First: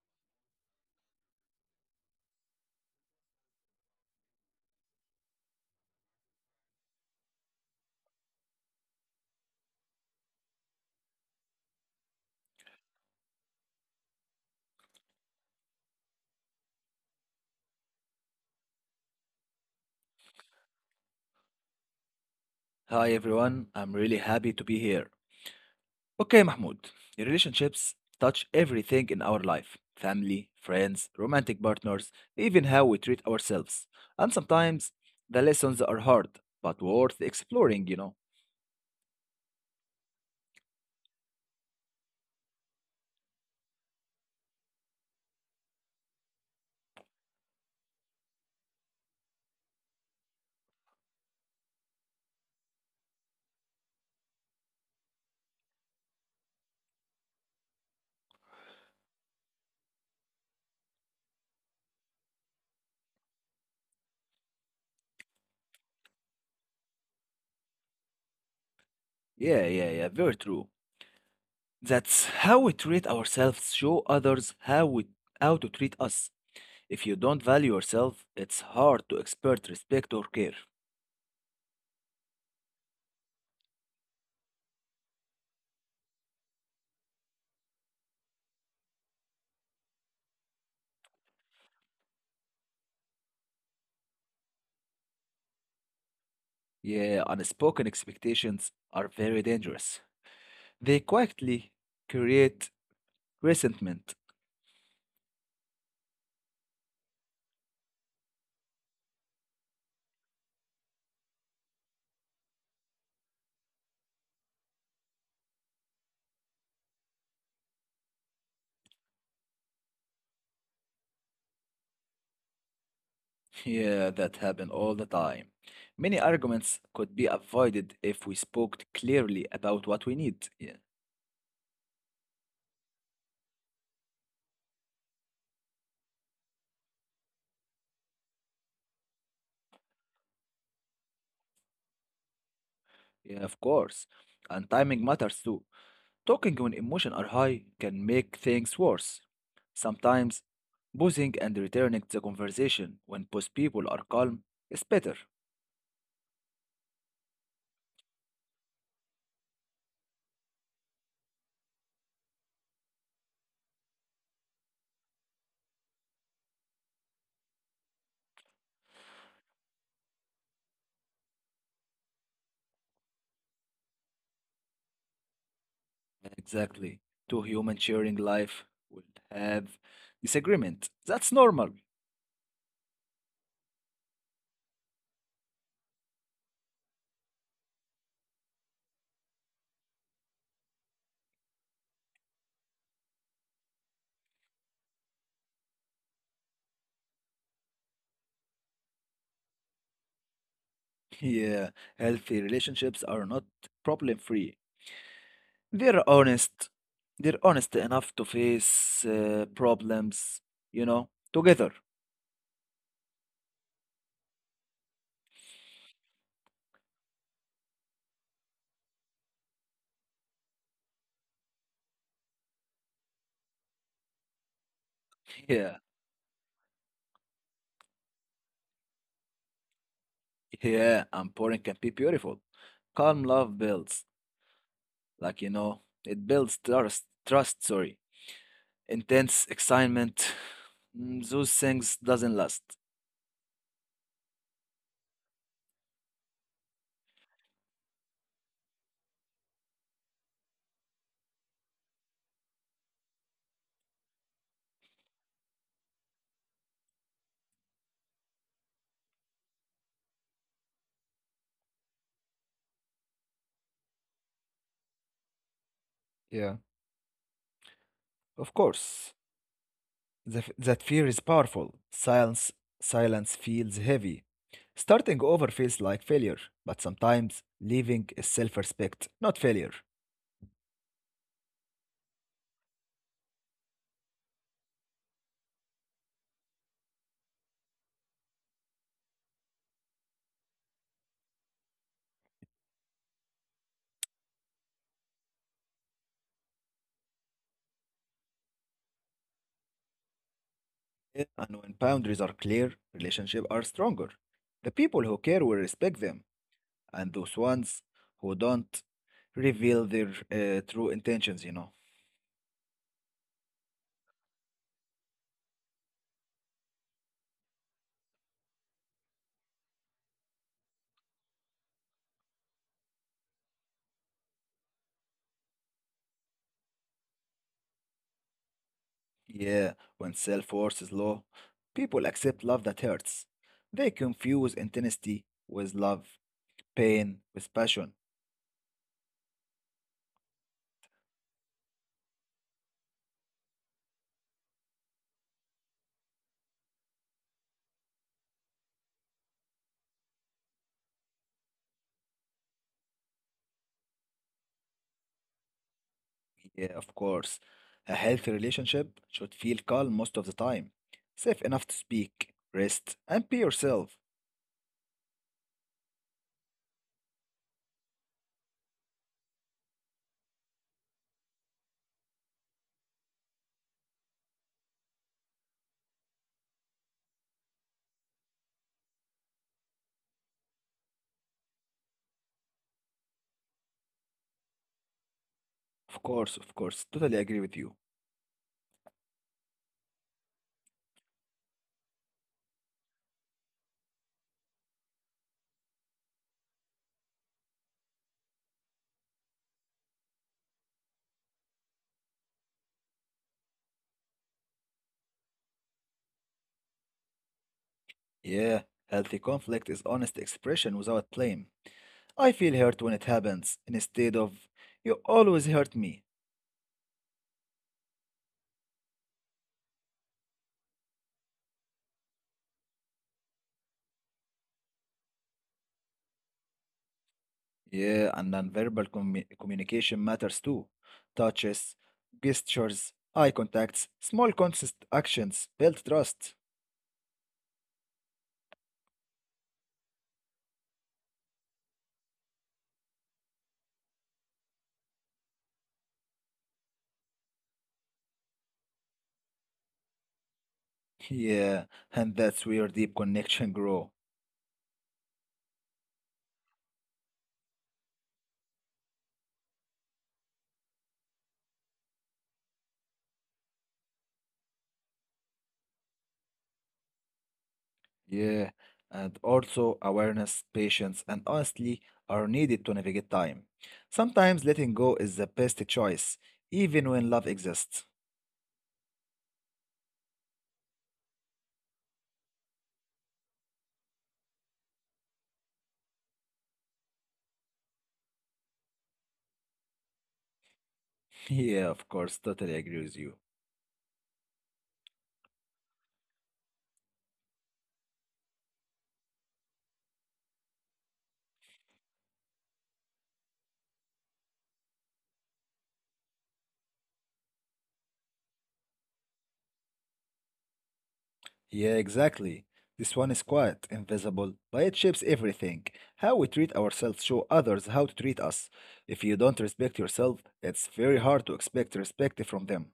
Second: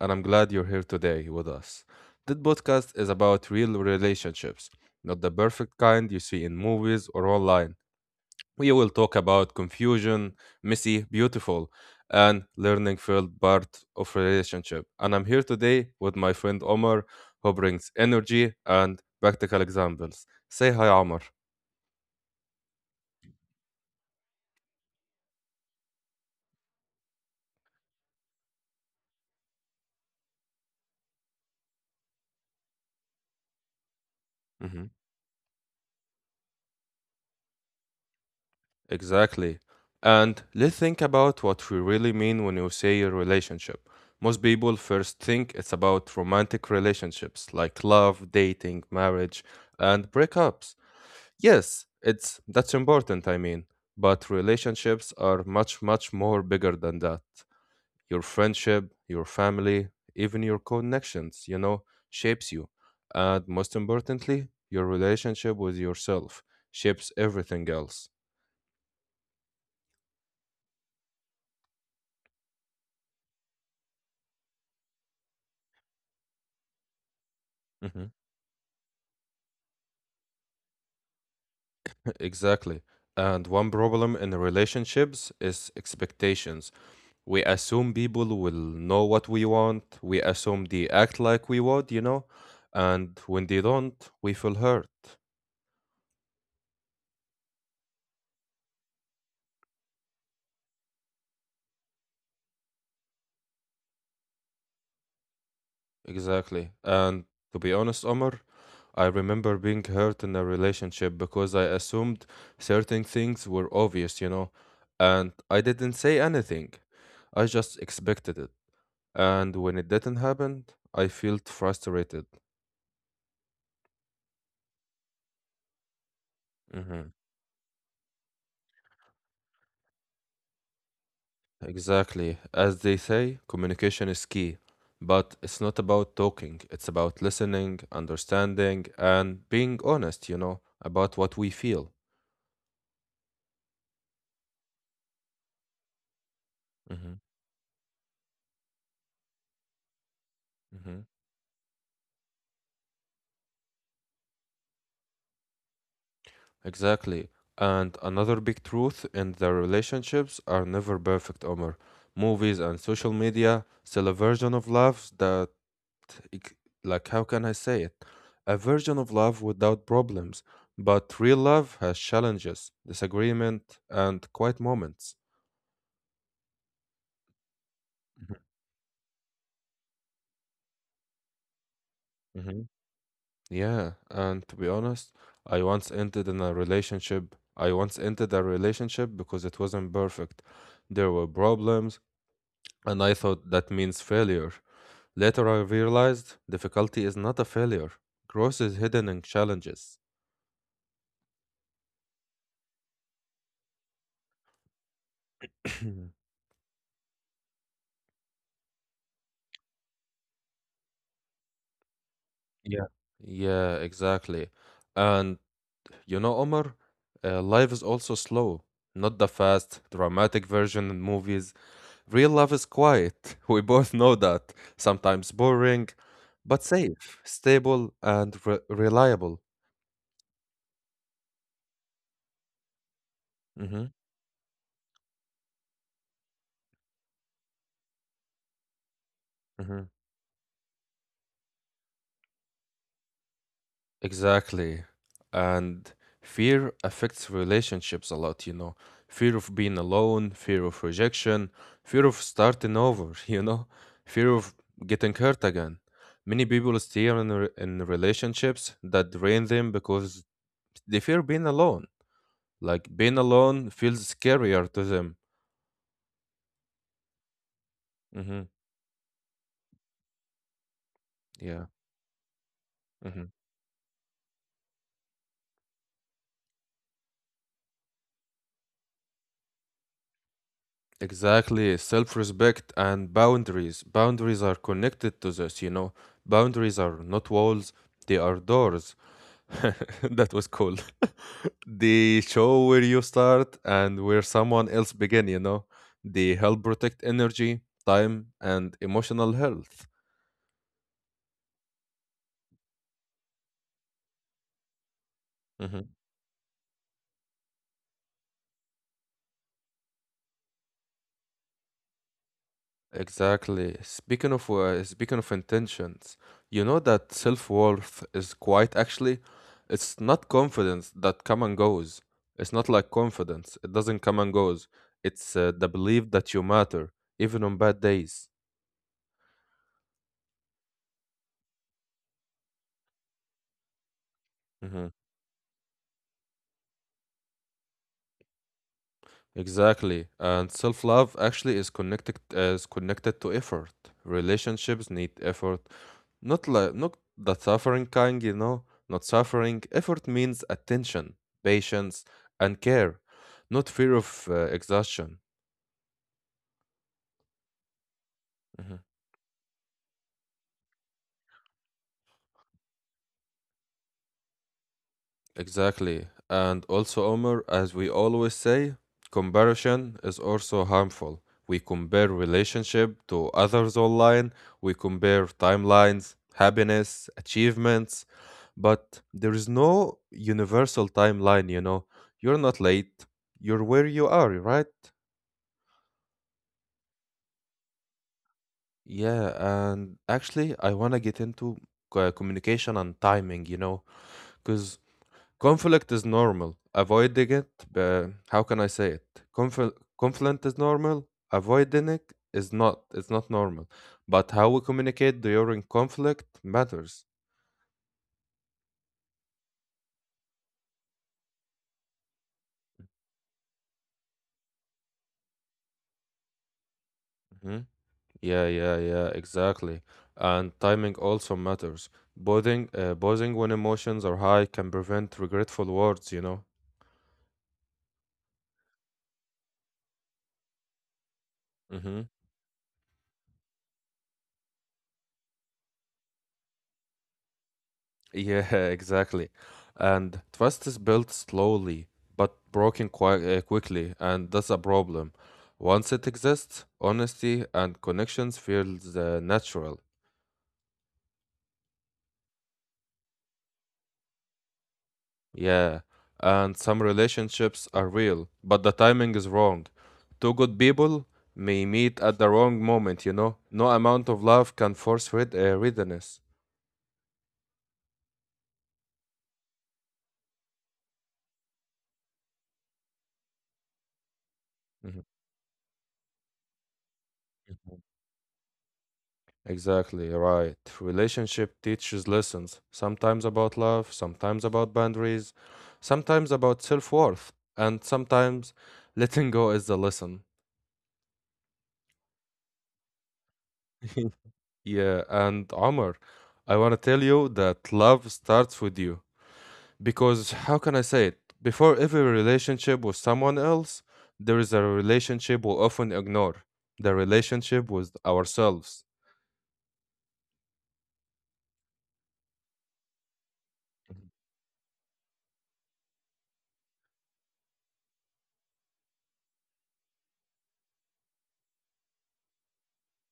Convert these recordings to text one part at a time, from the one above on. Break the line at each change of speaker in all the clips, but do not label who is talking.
and I'm glad you're here today with us. This podcast is about real relationships, not the perfect kind you see in movies or online. We will talk about confusion, messy, beautiful, and learning filled part of relationship. And I'm here today with my friend Omar, who brings energy and practical examples. Say hi, Omar.
Hi everyone, I'm really happy to be here. Okay, Mahmoud, relationships touch everything in our life family, friends, romantic partners, even how we treat ourselves. And sometimes
Mm-hmm.
the lessons are hard, but worth exploring,
Exactly. And let's think about what we really mean when you say a relationship. Most people first think it's about romantic relationships like love, dating, marriage, and breakups. Yes, it's that's important, I mean, but relationships are much more bigger than that. Your friendship, your family, even your connections, shapes you. And most importantly, your relationship with yourself shapes everything else.
Yeah, yeah, yeah, very true. That's how we treat ourselves, show others how to treat us. If you don't
Mm-hmm.
value yourself, it's hard to expect respect or care.
Exactly. And one problem in relationships is expectations. We assume people will know what we want. We assume they act like we would, you know? And when they don't, we feel hurt.
Yeah, unspoken expectations are very dangerous. They quietly create resentment.
Exactly. And to be honest, Omar, I remember being hurt in a relationship because I assumed certain things were obvious, you know? And I didn't say anything. I just expected it. And when it didn't happen, I felt frustrated.
Yeah, that happens all the time. Many
Mm-hmm.
arguments could be avoided if we spoke clearly about what we need. Yeah,
Exactly. As they say, communication is key, but it's not about talking, it's about listening, understanding, and being honest, about what we feel.
yeah, of course. And timing matters too. Talking when
Hmm
emotions are high can make things worse. Sometimes,
hmm
pausing and returning to the conversation when both people are calm is better.
Exactly. And another big truth in the relationships are never perfect, Omar. Movies and social media sell a version of love that ex- like how can I say it? A version of love without problems, but real love has challenges, disagreement, and quiet moments.
Exactly. Two humans sharing life will have disagreement. That's normal.
Hmm Yeah, and to be honest, I once entered in a relationship. I once entered a relationship because it wasn't perfect. There were problems, and I thought that means failure. Later, I realized difficulty is not a failure. Growth is hidden in challenges.
Yeah, healthy relationships are not problem-free. They're honest. They're honest enough to face problems, you know, together.
Yeah. Yeah, exactly. And you know, Omar, life is also slow. Not the fast, dramatic version in movies. Real love is quiet. We both know that. Sometimes boring,
Yeah,
but safe, stable, and reliable.
yeah, and pouring can be beautiful. Calm
Mm-hmm.
love builds, like, you know, it builds trust, sorry. Intense
Mm-hmm.
excitement, those things doesn't last.
Exactly. And fear affects relationships a lot, you know. Fear of being alone, fear of rejection, fear of starting over, you know, fear of getting hurt again. Many people stay in relationships that drain them because they fear being alone. Like being alone feels scarier to them.
Yeah,
Mm-hmm.
of course. The that fear is
Yeah.
powerful. Silence,
Mm-hmm.
silence feels heavy. Starting over feels like failure, but sometimes leaving is self respect, not failure.
Exactly, self-respect and boundaries. Boundaries are connected to this, you know. Boundaries are not walls, they are doors. That was cool. They show where you start and where someone else begin, you know. They help protect energy, time, and emotional health.
Yeah, and when boundaries are clear, relationships are stronger. The people who care
Mm-hmm.
will respect them, and those ones who don't reveal their true intentions, you know.
Exactly. Speaking of intentions, you know that self-worth is quite actually, it's not confidence that come and goes. It's not like confidence. It doesn't come and goes. It's the belief that you matter, even on bad days.
Yeah, when self worth is low, people accept love that hurts. They
Hmm
confuse intensity with love, pain with passion.
Exactly. And self-love actually is connected to effort. Relationships need effort. Not that suffering kind, you know, not suffering. Effort means attention, patience, and care, not fear of exhaustion.
Yeah, of course. A
Mhm.
healthy relationship should feel calm most of the time, safe enough to speak, rest, and be yourself.
Exactly. And also, Omar, as we always say, comparison is also harmful. We compare relationship to others online, we compare timelines, happiness, achievements, but there is no universal timeline, you know. You're not late, you're where you are, right?
Of course, of course. Totally agree with you.
Yeah, and actually, I want to get into communication and timing, you know, because conflict is normal. Avoiding it, how can I say it? Confl Conflict is normal. Avoiding it is not. It's not normal. But how we communicate during conflict matters.
Yeah, healthy conflict is honest expression without blame. I feel hurt when it happens, instead of, you always hurt me.
Mhm. Yeah, exactly. And timing also matters. Pausing when emotions are high can prevent regretful words, you know.
Yeah, and nonverbal communication matters too.
Hmm
Touches, gestures, eye contacts, small consist actions build trust.
Yeah, exactly. And trust is built slowly, but broken quite quickly, and that's a problem. Once it exists, honesty and connections feels natural.
Yeah, and that's where deep connection grow.
Yeah, and some relationships are real, but the timing is wrong. Two good people may meet at the wrong moment, you know? No amount of love can force readiness.
Yeah, and also awareness, patience, and honestly are needed to navigate time. Sometimes letting go is the best choice, even when love
Mhm.
exists.
Exactly right. Relationship teaches lessons, sometimes about love, sometimes about boundaries, sometimes about self worth, and sometimes letting go is the lesson.
Yeah, of course, totally agree with you.
Yeah, and Omar, I want to tell you that love starts with you. Because how can I say it? Before every relationship with someone else, there is a relationship we often ignore the relationship with ourselves.
Yeah, exactly. This one is quiet, invisible, but it shapes everything. How we treat ourselves show others how to treat us. If you don't respect yourself, it's very hard to expect respect from them.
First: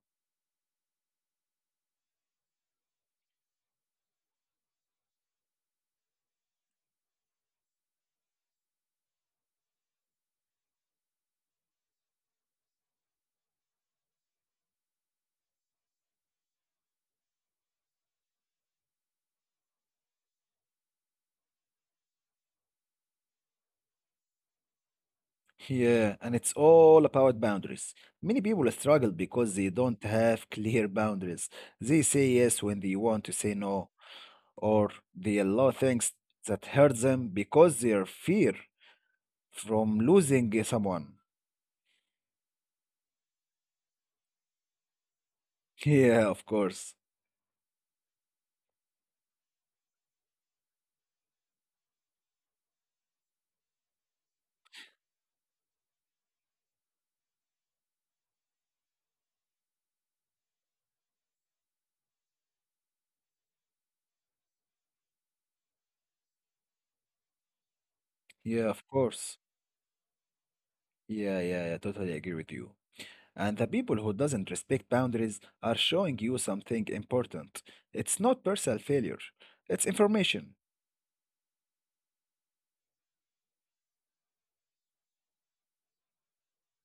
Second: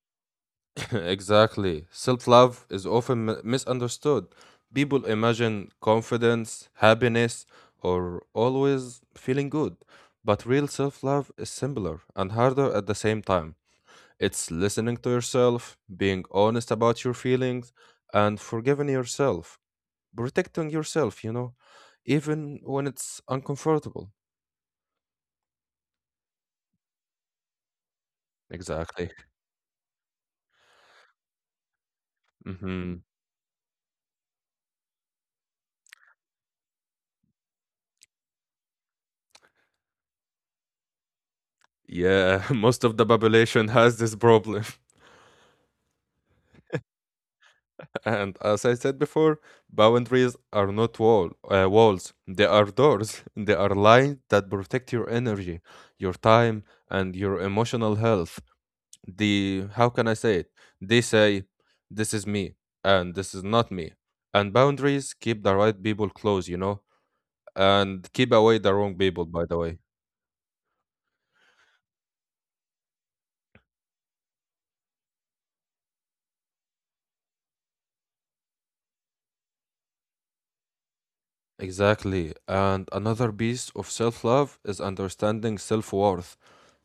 Exactly. Self love is often misunderstood. People imagine confidence, happiness, or always feeling good. But real self love is simpler and harder at the same time. It's listening to yourself, being honest about your feelings, and forgiving yourself, protecting yourself, even when it's uncomfortable.
Yeah, and it's all about boundaries. Many people
Exactly.
struggle because they don't have clear boundaries. They say yes when they
hmm
want to say no, or they allow things that hurt them because their fear from losing someone.
Yeah, most of the population has this problem.
Yeah, of course.
And as I said before, boundaries are not walls. They are doors. They are lines that protect your energy, your time, and your emotional health. The how can I say it? They say, "This is me," and "This is not me." And boundaries keep the right people close, and keep away
Yeah,
the
of
wrong people.
course.
By the way.
Yeah, yeah, yeah, totally agree with you. And the people who doesn't respect boundaries are showing you something important. It's not personal failure. It's information.
Exactly. And another piece of self love is understanding self worth.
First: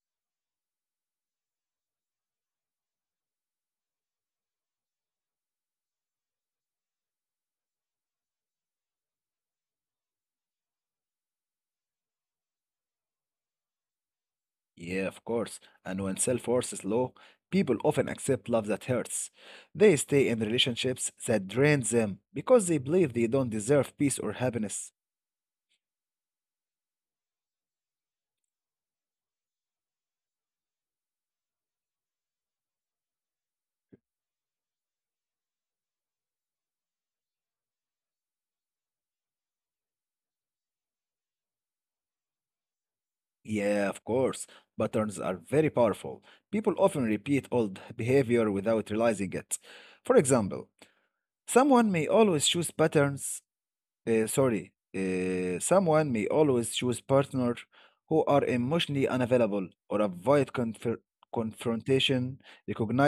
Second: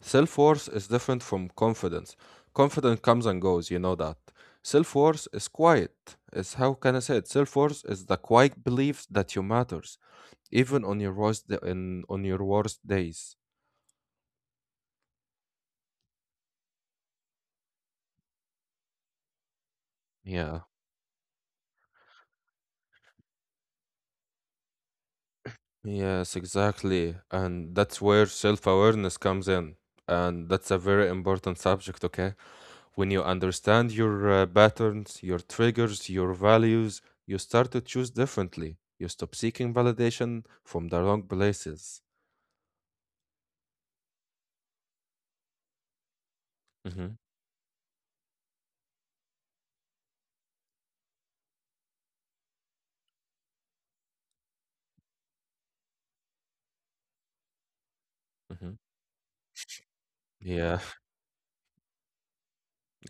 Self worth is different from confidence. Confidence comes and goes, you know that. Self worth is quiet. Is how can I say it? Self worth is the quiet belief that you matters, even on your worst days.
Yeah, of course. And when self worth is low, people often accept love that hurts. They stay in
Yeah.
relationships that drain them because they believe they don't deserve peace or happiness.
Yes, exactly. And that's where self awareness comes in. And that's a very important subject, okay? When you understand your patterns, your triggers, your values, you start to choose differently. You stop seeking validation from the wrong places.
Yeah, of course. Patterns are very powerful. People often
Hmm
repeat old behavior without realizing it. For example, someone may always choose patterns someone may always choose partners who are
hmm
emotionally unavailable or avoid
Yeah,
confrontation.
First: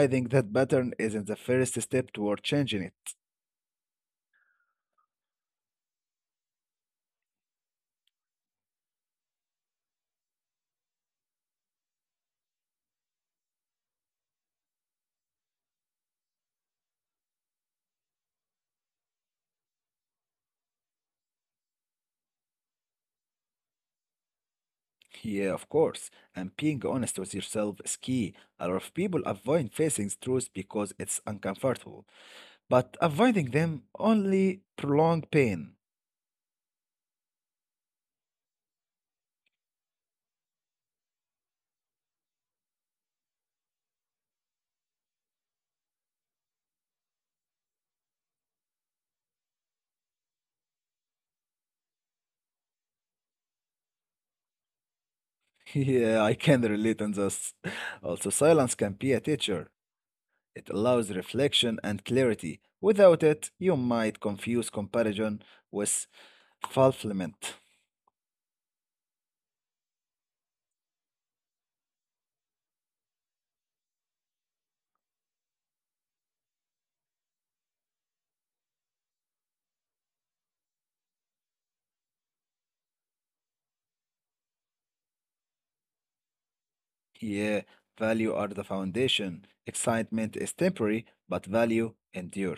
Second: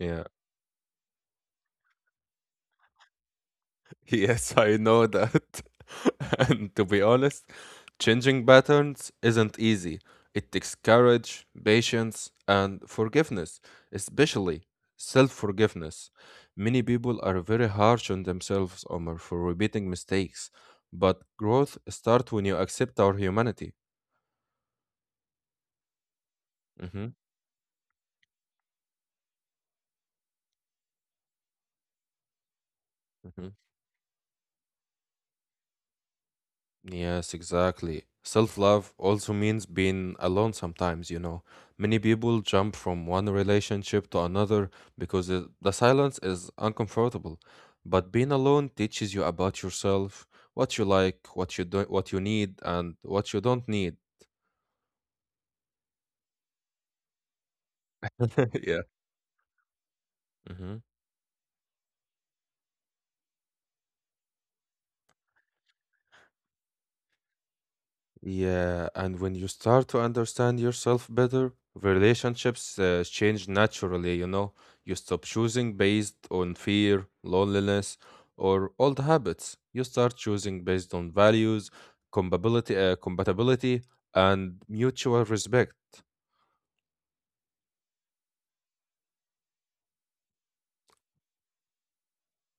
yeah.
that pattern isn't the first step toward changing it.
Yes, I know that. And to be honest, changing patterns isn't easy. It takes courage, patience, and forgiveness, especially self forgiveness. Many people are very harsh on themselves Omar, for repeating mistakes, but growth starts when you accept our humanity.
Yeah, of course. And being
Mhm,
honest with yourself is key. A lot of people avoid facing truth because it's uncomfortable, but avoiding
mhm.
them only prolong pain.
Yes, exactly. Self love also means being alone sometimes, you know. Many people jump from one relationship to another because the silence is uncomfortable. But being alone teaches you about yourself, what you like, what you do, what you need, and what you don't need.
Yeah, I can relate on this. Also, silence can be a teacher. It
Yeah.
allows reflection and clarity. Without it, you might confuse comparison with fulfillment.
Yeah, and when you start to understand yourself better, relationships change naturally, you know. You stop choosing based on fear, loneliness, or old habits. You start choosing based on values, compatibility, and mutual respect.
Yeah, value are the foundation. Excitement is temporary, but value endure.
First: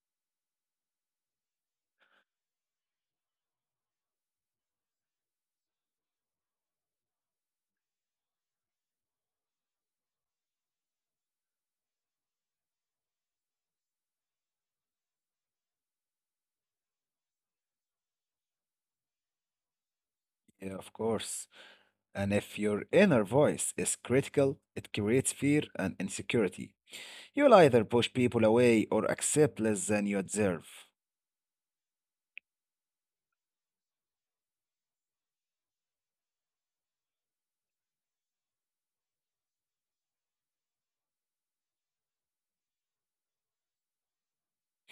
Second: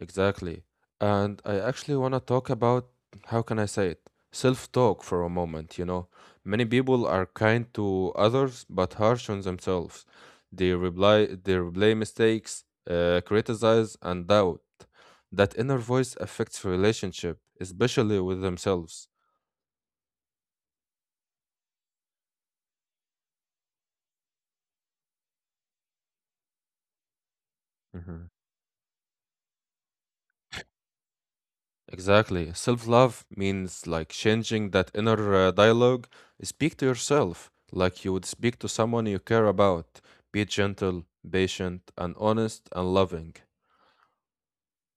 Exactly. And I actually want to talk about how can I say it? Self-talk for a moment, you know. Many people are kind to others but harsh on themselves. They replay mistakes, criticize and doubt. That inner voice affects relationship, especially with themselves.
Yeah, of course. And if your inner voice is critical, it creates fear and insecurity. You'll either push people away or accept less than you deserve.
Exactly. Self love means like changing that inner dialogue. Speak to yourself like you would speak to someone you care about. Be gentle, patient, and honest and loving.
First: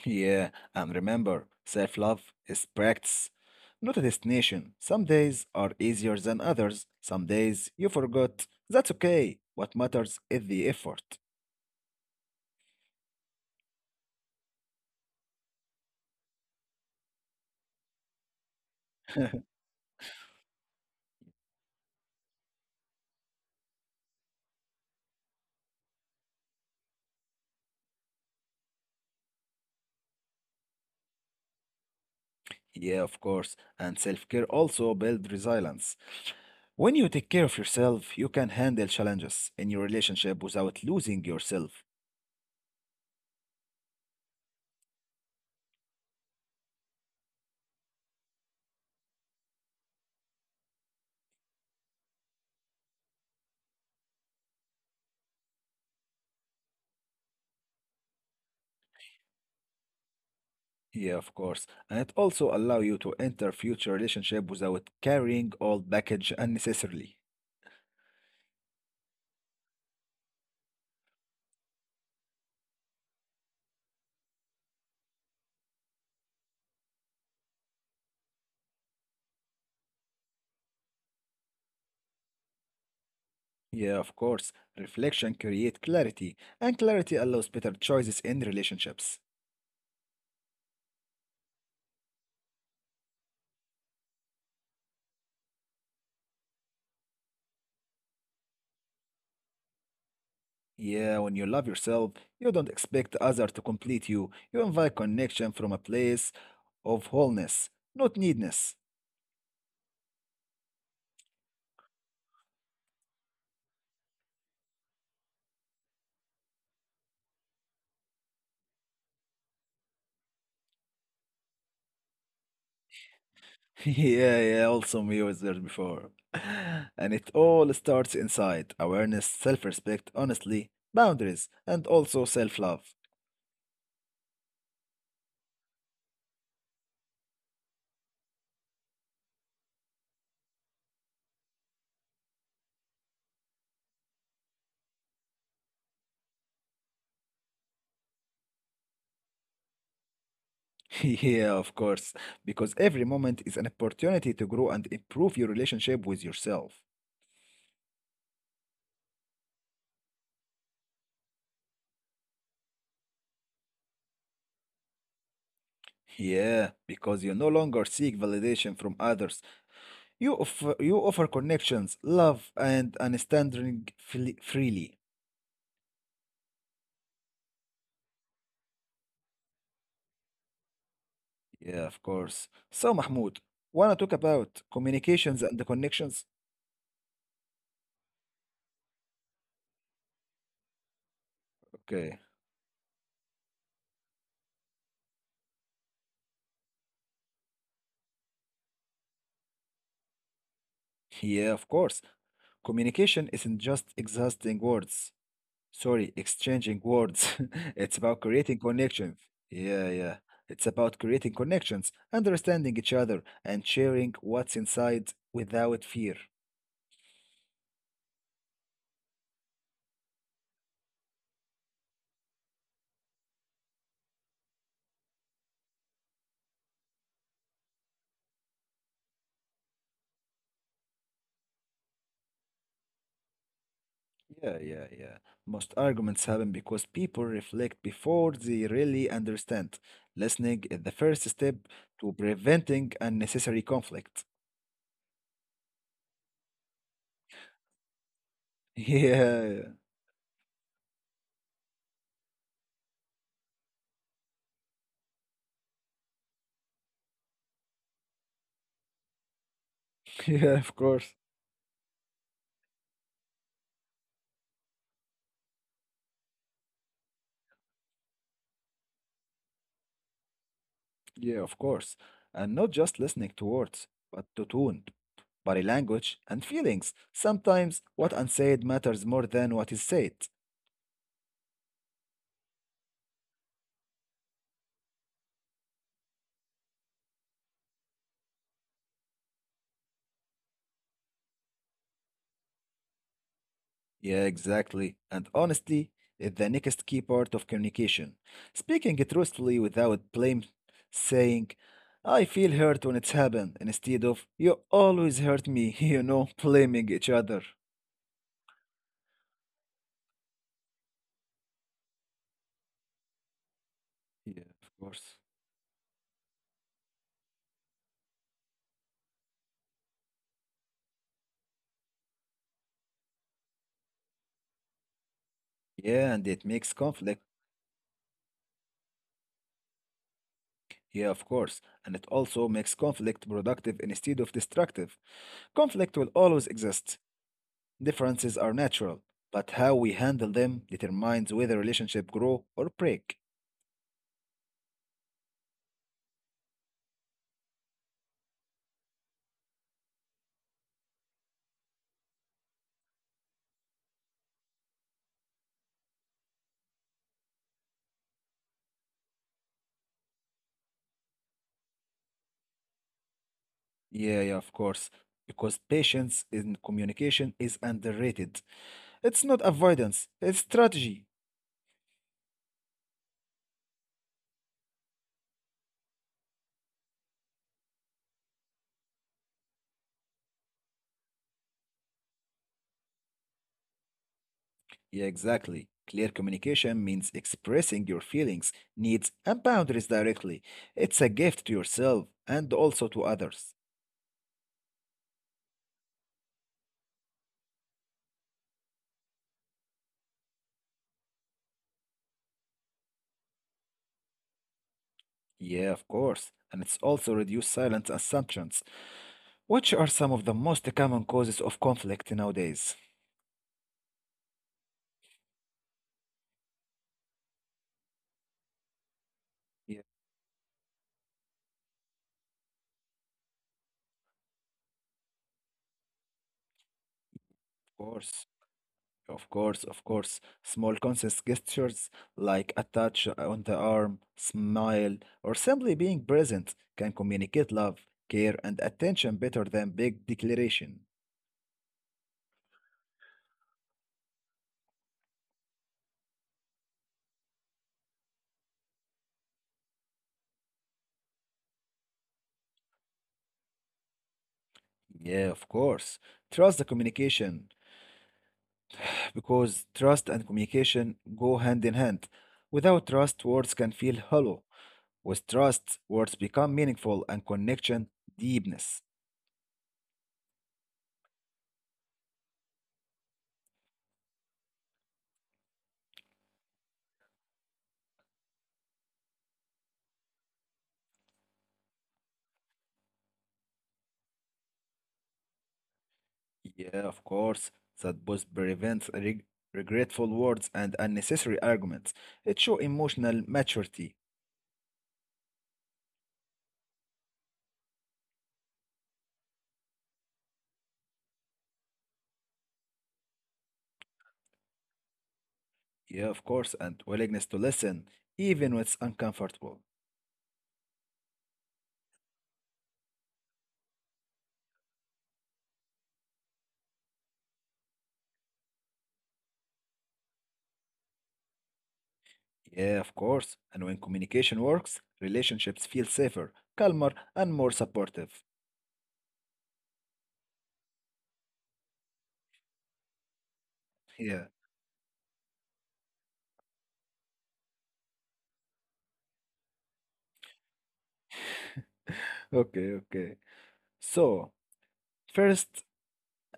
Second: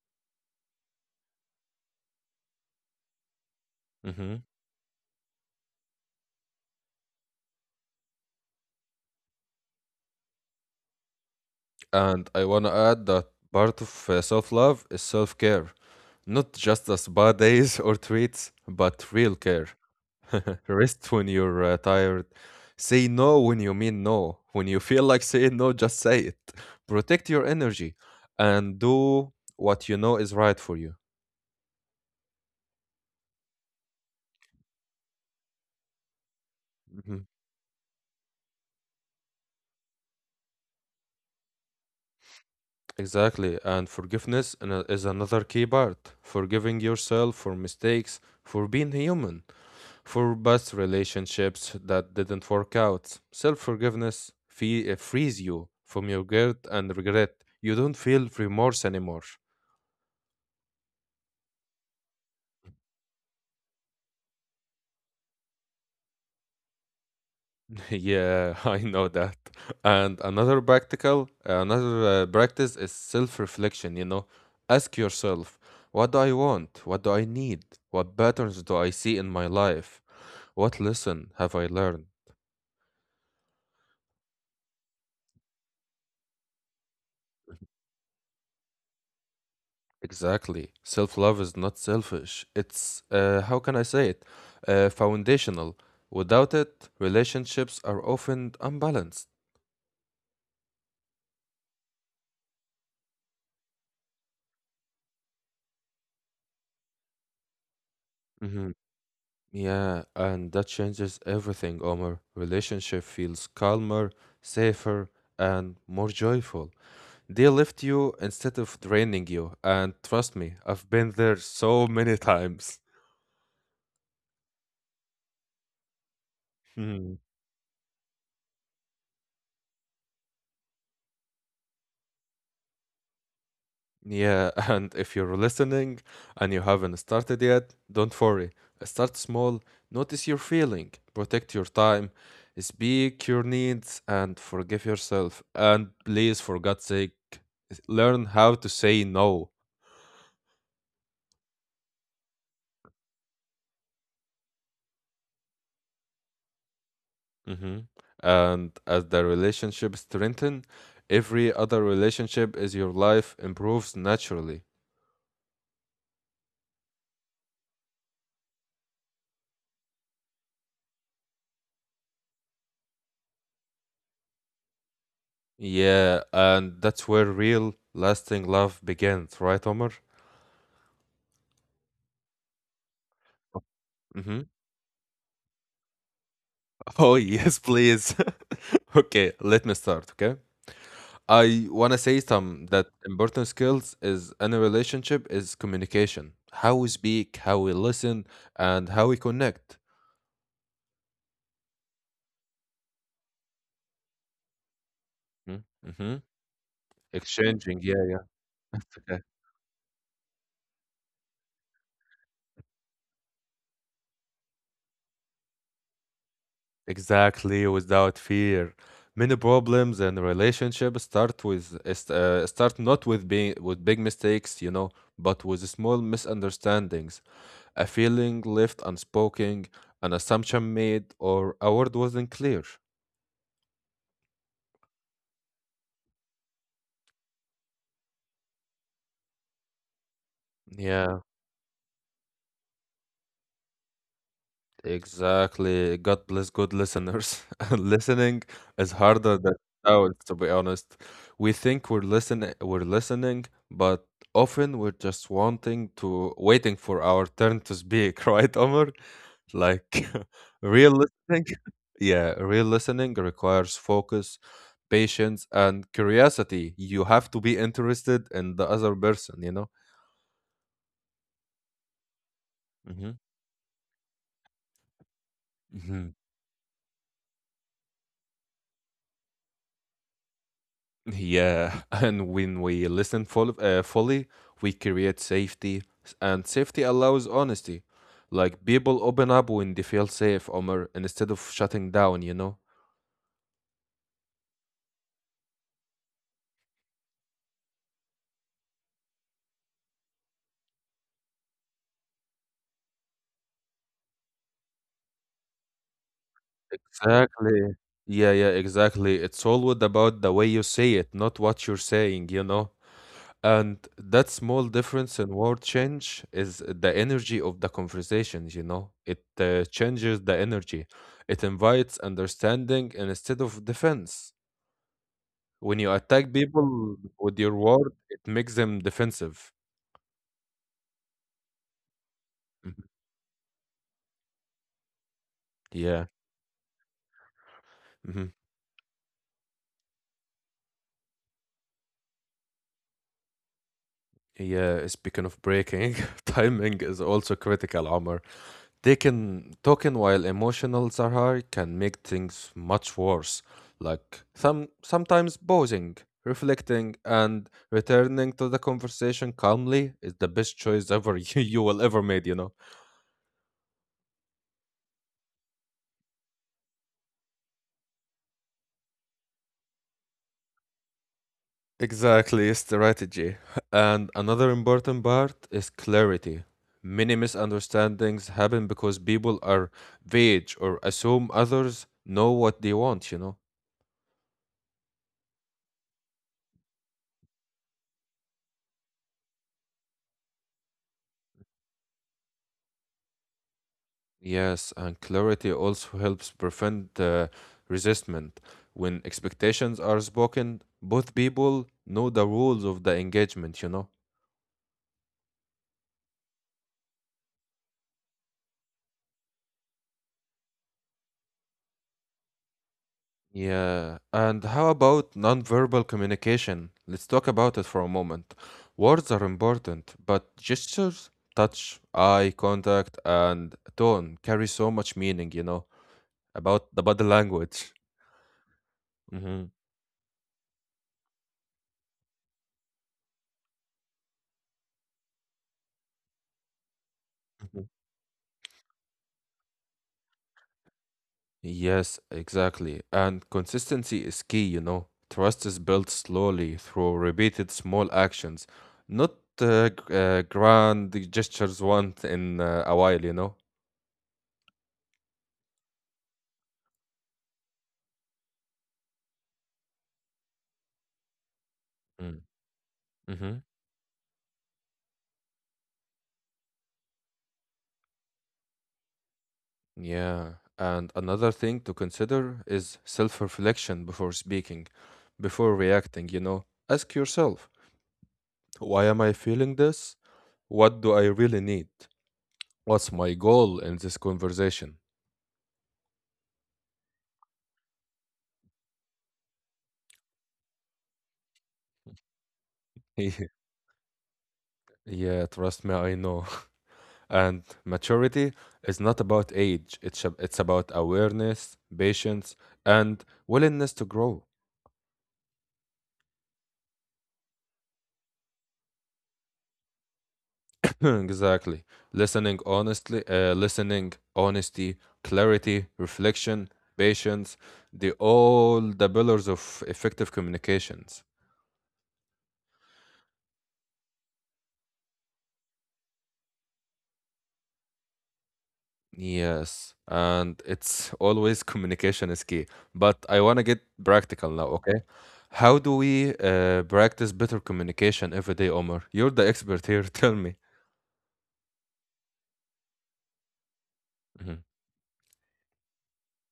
Yeah, and remember, self-love is practice, not a
Hmm
destination. Some days are easier than others. Some days you forgot. That's okay. What matters is the effort.
And I want to add that part of self love is self care, not just the spa days or treats, but real care. Rest when you're tired. Say no when you mean no. When you feel like saying no, just say it. Protect your energy and do what you know is right for you.
Yeah, of course. And self-care also builds resilience. When you take
Mhm.
care of yourself, you can handle challenges in your relationship without losing yourself.
Exactly. And is another key part. Forgiving yourself for mistakes, for being human, for past relationships that didn't work out. Self forgiveness frees you from your guilt and regret. You don't feel remorse anymore.
Yeah, of course. And it also allow you to enter future relationship without carrying all baggage unnecessarily.
Yeah, I know that. And another practice is self-reflection, you know. Ask yourself, what do I want? What do I need? What patterns do I see in my life? What lesson have I learned?
Yeah, of course. Reflection creates clarity, and clarity allows better choices in relationships.
Exactly. Self-love is not selfish. It's, how can I say it? Foundational. Without it, relationships are often unbalanced.
Yeah, when you love yourself, you don't expect the other to complete you. You invite connection from a place of wholeness, not
Mm-hmm.
needness.
Yeah, and that changes everything, Omar. Relationship feels calmer, safer, and more joyful. They lift you instead of draining you, and trust me, I've been there so many times.
yeah, yeah, also me was there before. And
Hmm.
it all starts inside awareness, self respect, honestly, boundaries, and also self love.
Yeah, and if you're listening and you haven't started yet, don't worry. Start small, notice your feeling, protect your time, speak your needs, and forgive yourself. And please, for God's sake, learn how to say no.
Yeah, of course, because every moment is an opportunity to grow and improve your relationship with yourself.
hmm And as the relationship strengthen, every other relationship is your life improves naturally.
Yeah, because you no longer seek validation from others. You offer connections, love, and understanding freely.
Yeah, and that's where real lasting love begins, right, Omar?
Yeah, of course. So, Mahmoud, wanna talk
Mm-hmm.
about communications and the connections?
Oh, yes, please. Okay, let me start, okay? I want to
Okay.
say some that important skills is in a relationship is communication. How we speak, how we listen, and how we connect.
Yeah, of course. Communication isn't just exhausting words. Sorry,
Mm-hmm.
exchanging words.
Exchanging,
It's
yeah,
about
yeah.
creating connections. Yeah, yeah. It's about creating connections, understanding each other, and sharing what's inside without fear.
Exactly, without fear. Many problems and relationships start with is- start not with being with big mistakes, you know, but with small misunderstandings, a feeling left unspoken, an assumption made, or a word wasn't clear.
Yeah, yeah, yeah. Most arguments happen because people reflect before they really understand. Listening is the first
Yeah.
step to preventing unnecessary conflict.
Exactly. God bless good listeners. Listening is
Yeah,
harder than
yeah,
sounds, to be honest. We think we're listening, but often we're just wanting to, waiting for our turn to speak, right, Omar? Like
yeah, of
real
course.
listening. Yeah, real listening requires focus, patience, and curiosity. You have to be interested in the other person, you know?
Yeah, of course. And not just
Mm-hmm.
listening to words, but to tone, body
Mm-hmm.
language, and feelings. Sometimes what unsaid matters more than what is said.
Yeah, and when we listen fully, we create safety, and safety allows honesty. Like people open up when they feel safe, Omar, instead of shutting down, you know?
Yeah, exactly. And honesty is the next key part of communication. Speaking truthfully without blame, saying, "I feel hurt when it's happened," instead of, "you always hurt me," you know, blaming each other.
Exactly. Yeah, yeah, exactly. It's always about the way you say it, not what you're saying, you know? And that
Yeah,
small
of course.
difference in word change is the energy of the conversations, you know? It changes the energy. It invites understanding instead of defense. When you
Yeah, and
attack
it makes
people
conflict.
with your word, it makes them defensive.
Yeah, of course. And it also makes
Mhm.
conflict productive instead of destructive. Conflict will
Yeah.
always exist.
Hmm.
Differences are natural, but how we handle them determines whether relationship grow or break.
Yeah. Speaking of breaking, timing is also critical, Omar. Taking, talking while emotional, Zahar, can make things much worse. Like sometimes pausing, reflecting, and returning to the conversation calmly is the best choice ever you will ever made, you know.
Yeah, yeah, of course. Because patience in communication is underrated. It's not avoidance, it's strategy.
Exactly, strategy. And another important part is clarity. Many misunderstandings happen because people are vague or assume others know what they want, you know?
Yeah, exactly. Clear communication means expressing your feelings, needs, and boundaries directly. It's a gift to yourself and also to others.
Yes, and clarity also helps prevent resistment. When expectations are spoken, both people know the rules of the engagement, you know?
Yeah, of course. And it's also reduced silent assumptions, which are some of the most common causes of conflict nowadays.
Yeah, and how about nonverbal communication? Let's talk about it for a moment. Words are
Yeah, of
important, but gestures, touch, eye contact, and tone carry so much meaning, you know, about the body language.
course. Of
Hmm.
course, of course. Small conscious gestures like a touch on the arm, smile, or simply being present can communicate love, care, and attention better than big declaration.
Yes, exactly. And consistency is key, you know. Trust is built slowly through repeated small actions, not grand gestures once in a while, you know.
Yeah, of course. Trust the communication because trust and communication go hand in hand. Without trust,
Mm-hmm.
words can feel hollow. With trust, words become meaningful and connection deepness.
Yeah, and another thing to consider is self-reflection before speaking, before reacting, you know. Ask yourself, why am I feeling this? What do I really need? What's my goal in this conversation?
Yeah, of course, that both prevents regretful words and unnecessary arguments. It shows emotional maturity.
Yeah, trust me, I know. And maturity is not about age, it's about awareness, patience, and willingness to grow.
Yeah, of course, and willingness to listen, even when it's uncomfortable.
Exactly. Listening, honesty, clarity, reflection, patience, the all the pillars of effective communications.
Yeah, of course, and when communication works, relationships feel safer, calmer, and more supportive.
Yes, and it's always communication is key. But I want to get practical
Yeah,
now, okay? How do we practice better communication every day, Omar? You're the expert here, tell me.
okay, okay. So, first,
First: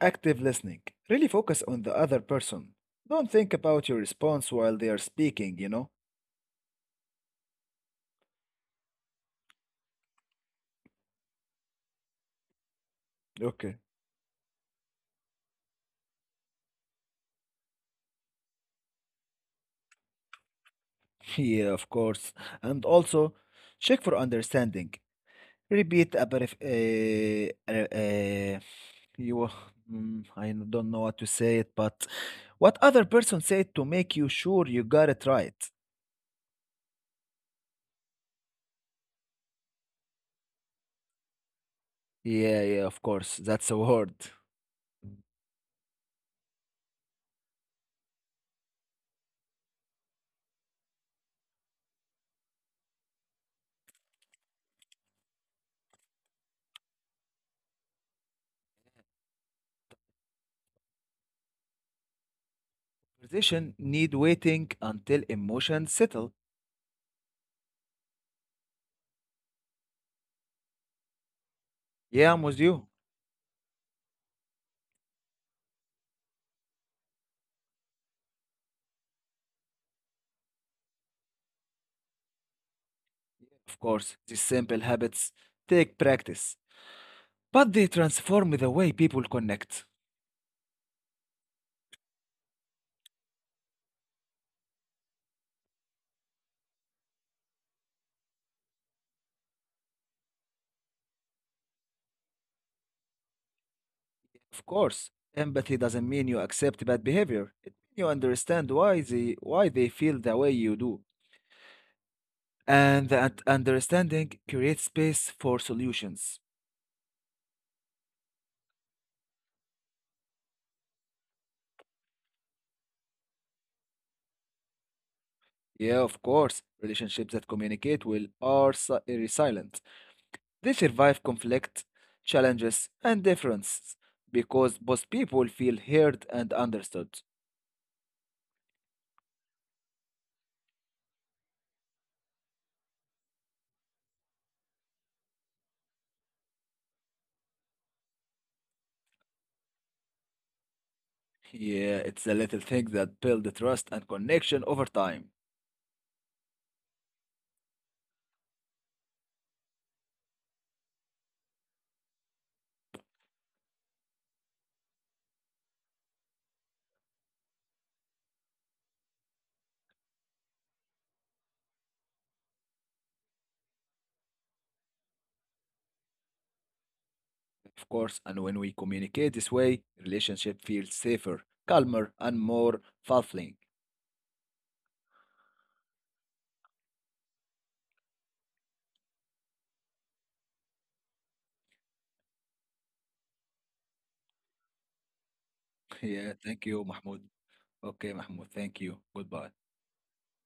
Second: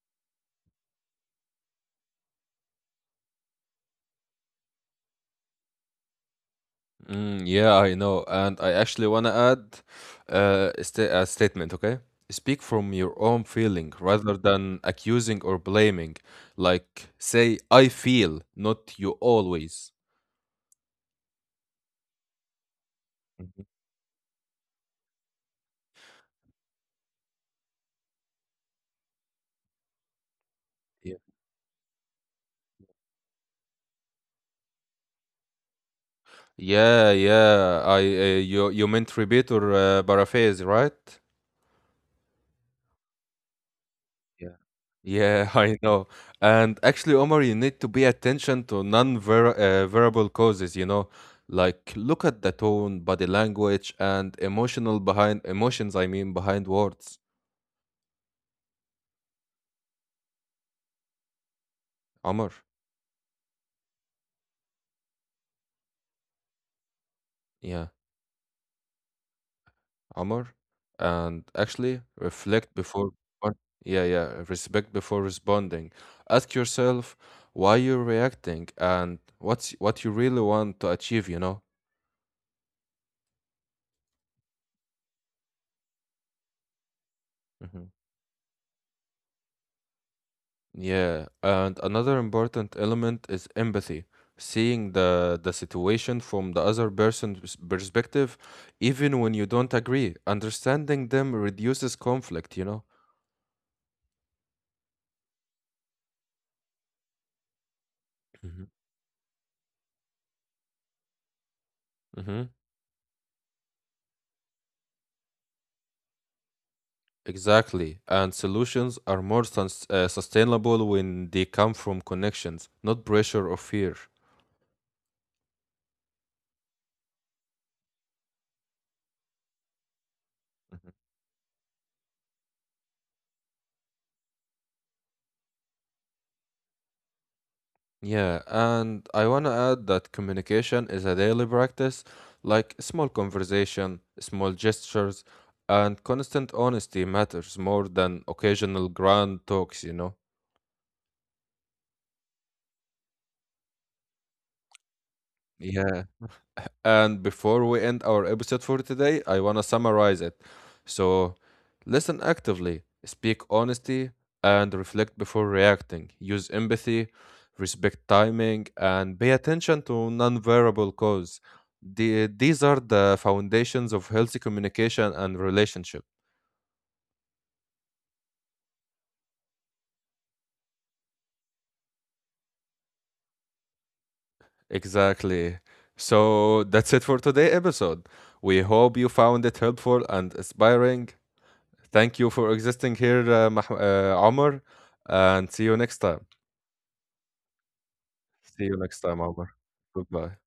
active listening. Really focus on the other person. Don't think about your response while they are speaking, you know?
Mm, yeah, I know. And I actually want to add a statement, okay? Speak from your own
Okay.
feeling rather than accusing or blaming. Like, say, I feel, not you always.
Yeah, of course. And also, check for understanding. Repeat a brief. You, I don't know
Yeah,
what to say it, but what other person said to make you sure you got it right.
yeah. Yeah, I you meant rebate or paraphrase, right?
Yeah, yeah, of course. That's a word.
Yeah, I know. And actually, Omar, you need to pay attention to non-ver verbal causes, you know, like look at the tone, body language, and emotional behind emotions, I mean, behind words. Omar,
Conversation need waiting until emotions settle.
yeah, Omar. And actually,
Yeah, I'm with you.
or- yeah, yeah, respect before responding. Ask yourself why you're reacting and what you really want to achieve, you know?
Of course, these simple habits take practice, but
Mm-hmm.
they transform the way people connect.
Yeah, and another important element is empathy, seeing the situation from the other person's perspective, even when you don't agree. Understanding them reduces conflict, you know?
Of course, empathy doesn't mean you accept bad behavior. It means you
Hmm.
understand why they feel the way you do.
Hmm.
And that understanding creates space for solutions.
Exactly. And solutions are more sustainable when they come from connections, not pressure or fear.
Yeah, of course, relationships that communicate will are resilient. They survive conflict, challenges, and differences because both people feel heard and understood.
Yeah, and I want to add that communication is a daily practice, like small conversation, small gestures, and constant honesty matters more than occasional grand talks, you know?
Yeah, it's the little things that build the trust and connection over time.
Yeah. And before we end our episode for today, I want to summarize it. So, listen actively, speak honesty, and reflect before reacting. Use empathy, respect timing, and pay attention to non variable cause. These are the foundations of healthy communication and relationship.
Of course, and when we communicate this way, relationship feels safer, calmer, and more fulfilling.
Exactly. So, that's it for today's episode. We hope you found it helpful and inspiring. Thank you for existing here, Mah Omar, and see you next time.
Yeah, thank you, Mahmoud. Okay, Mahmoud,
See you
thank you.
next time, Omar.
Goodbye.
Goodbye.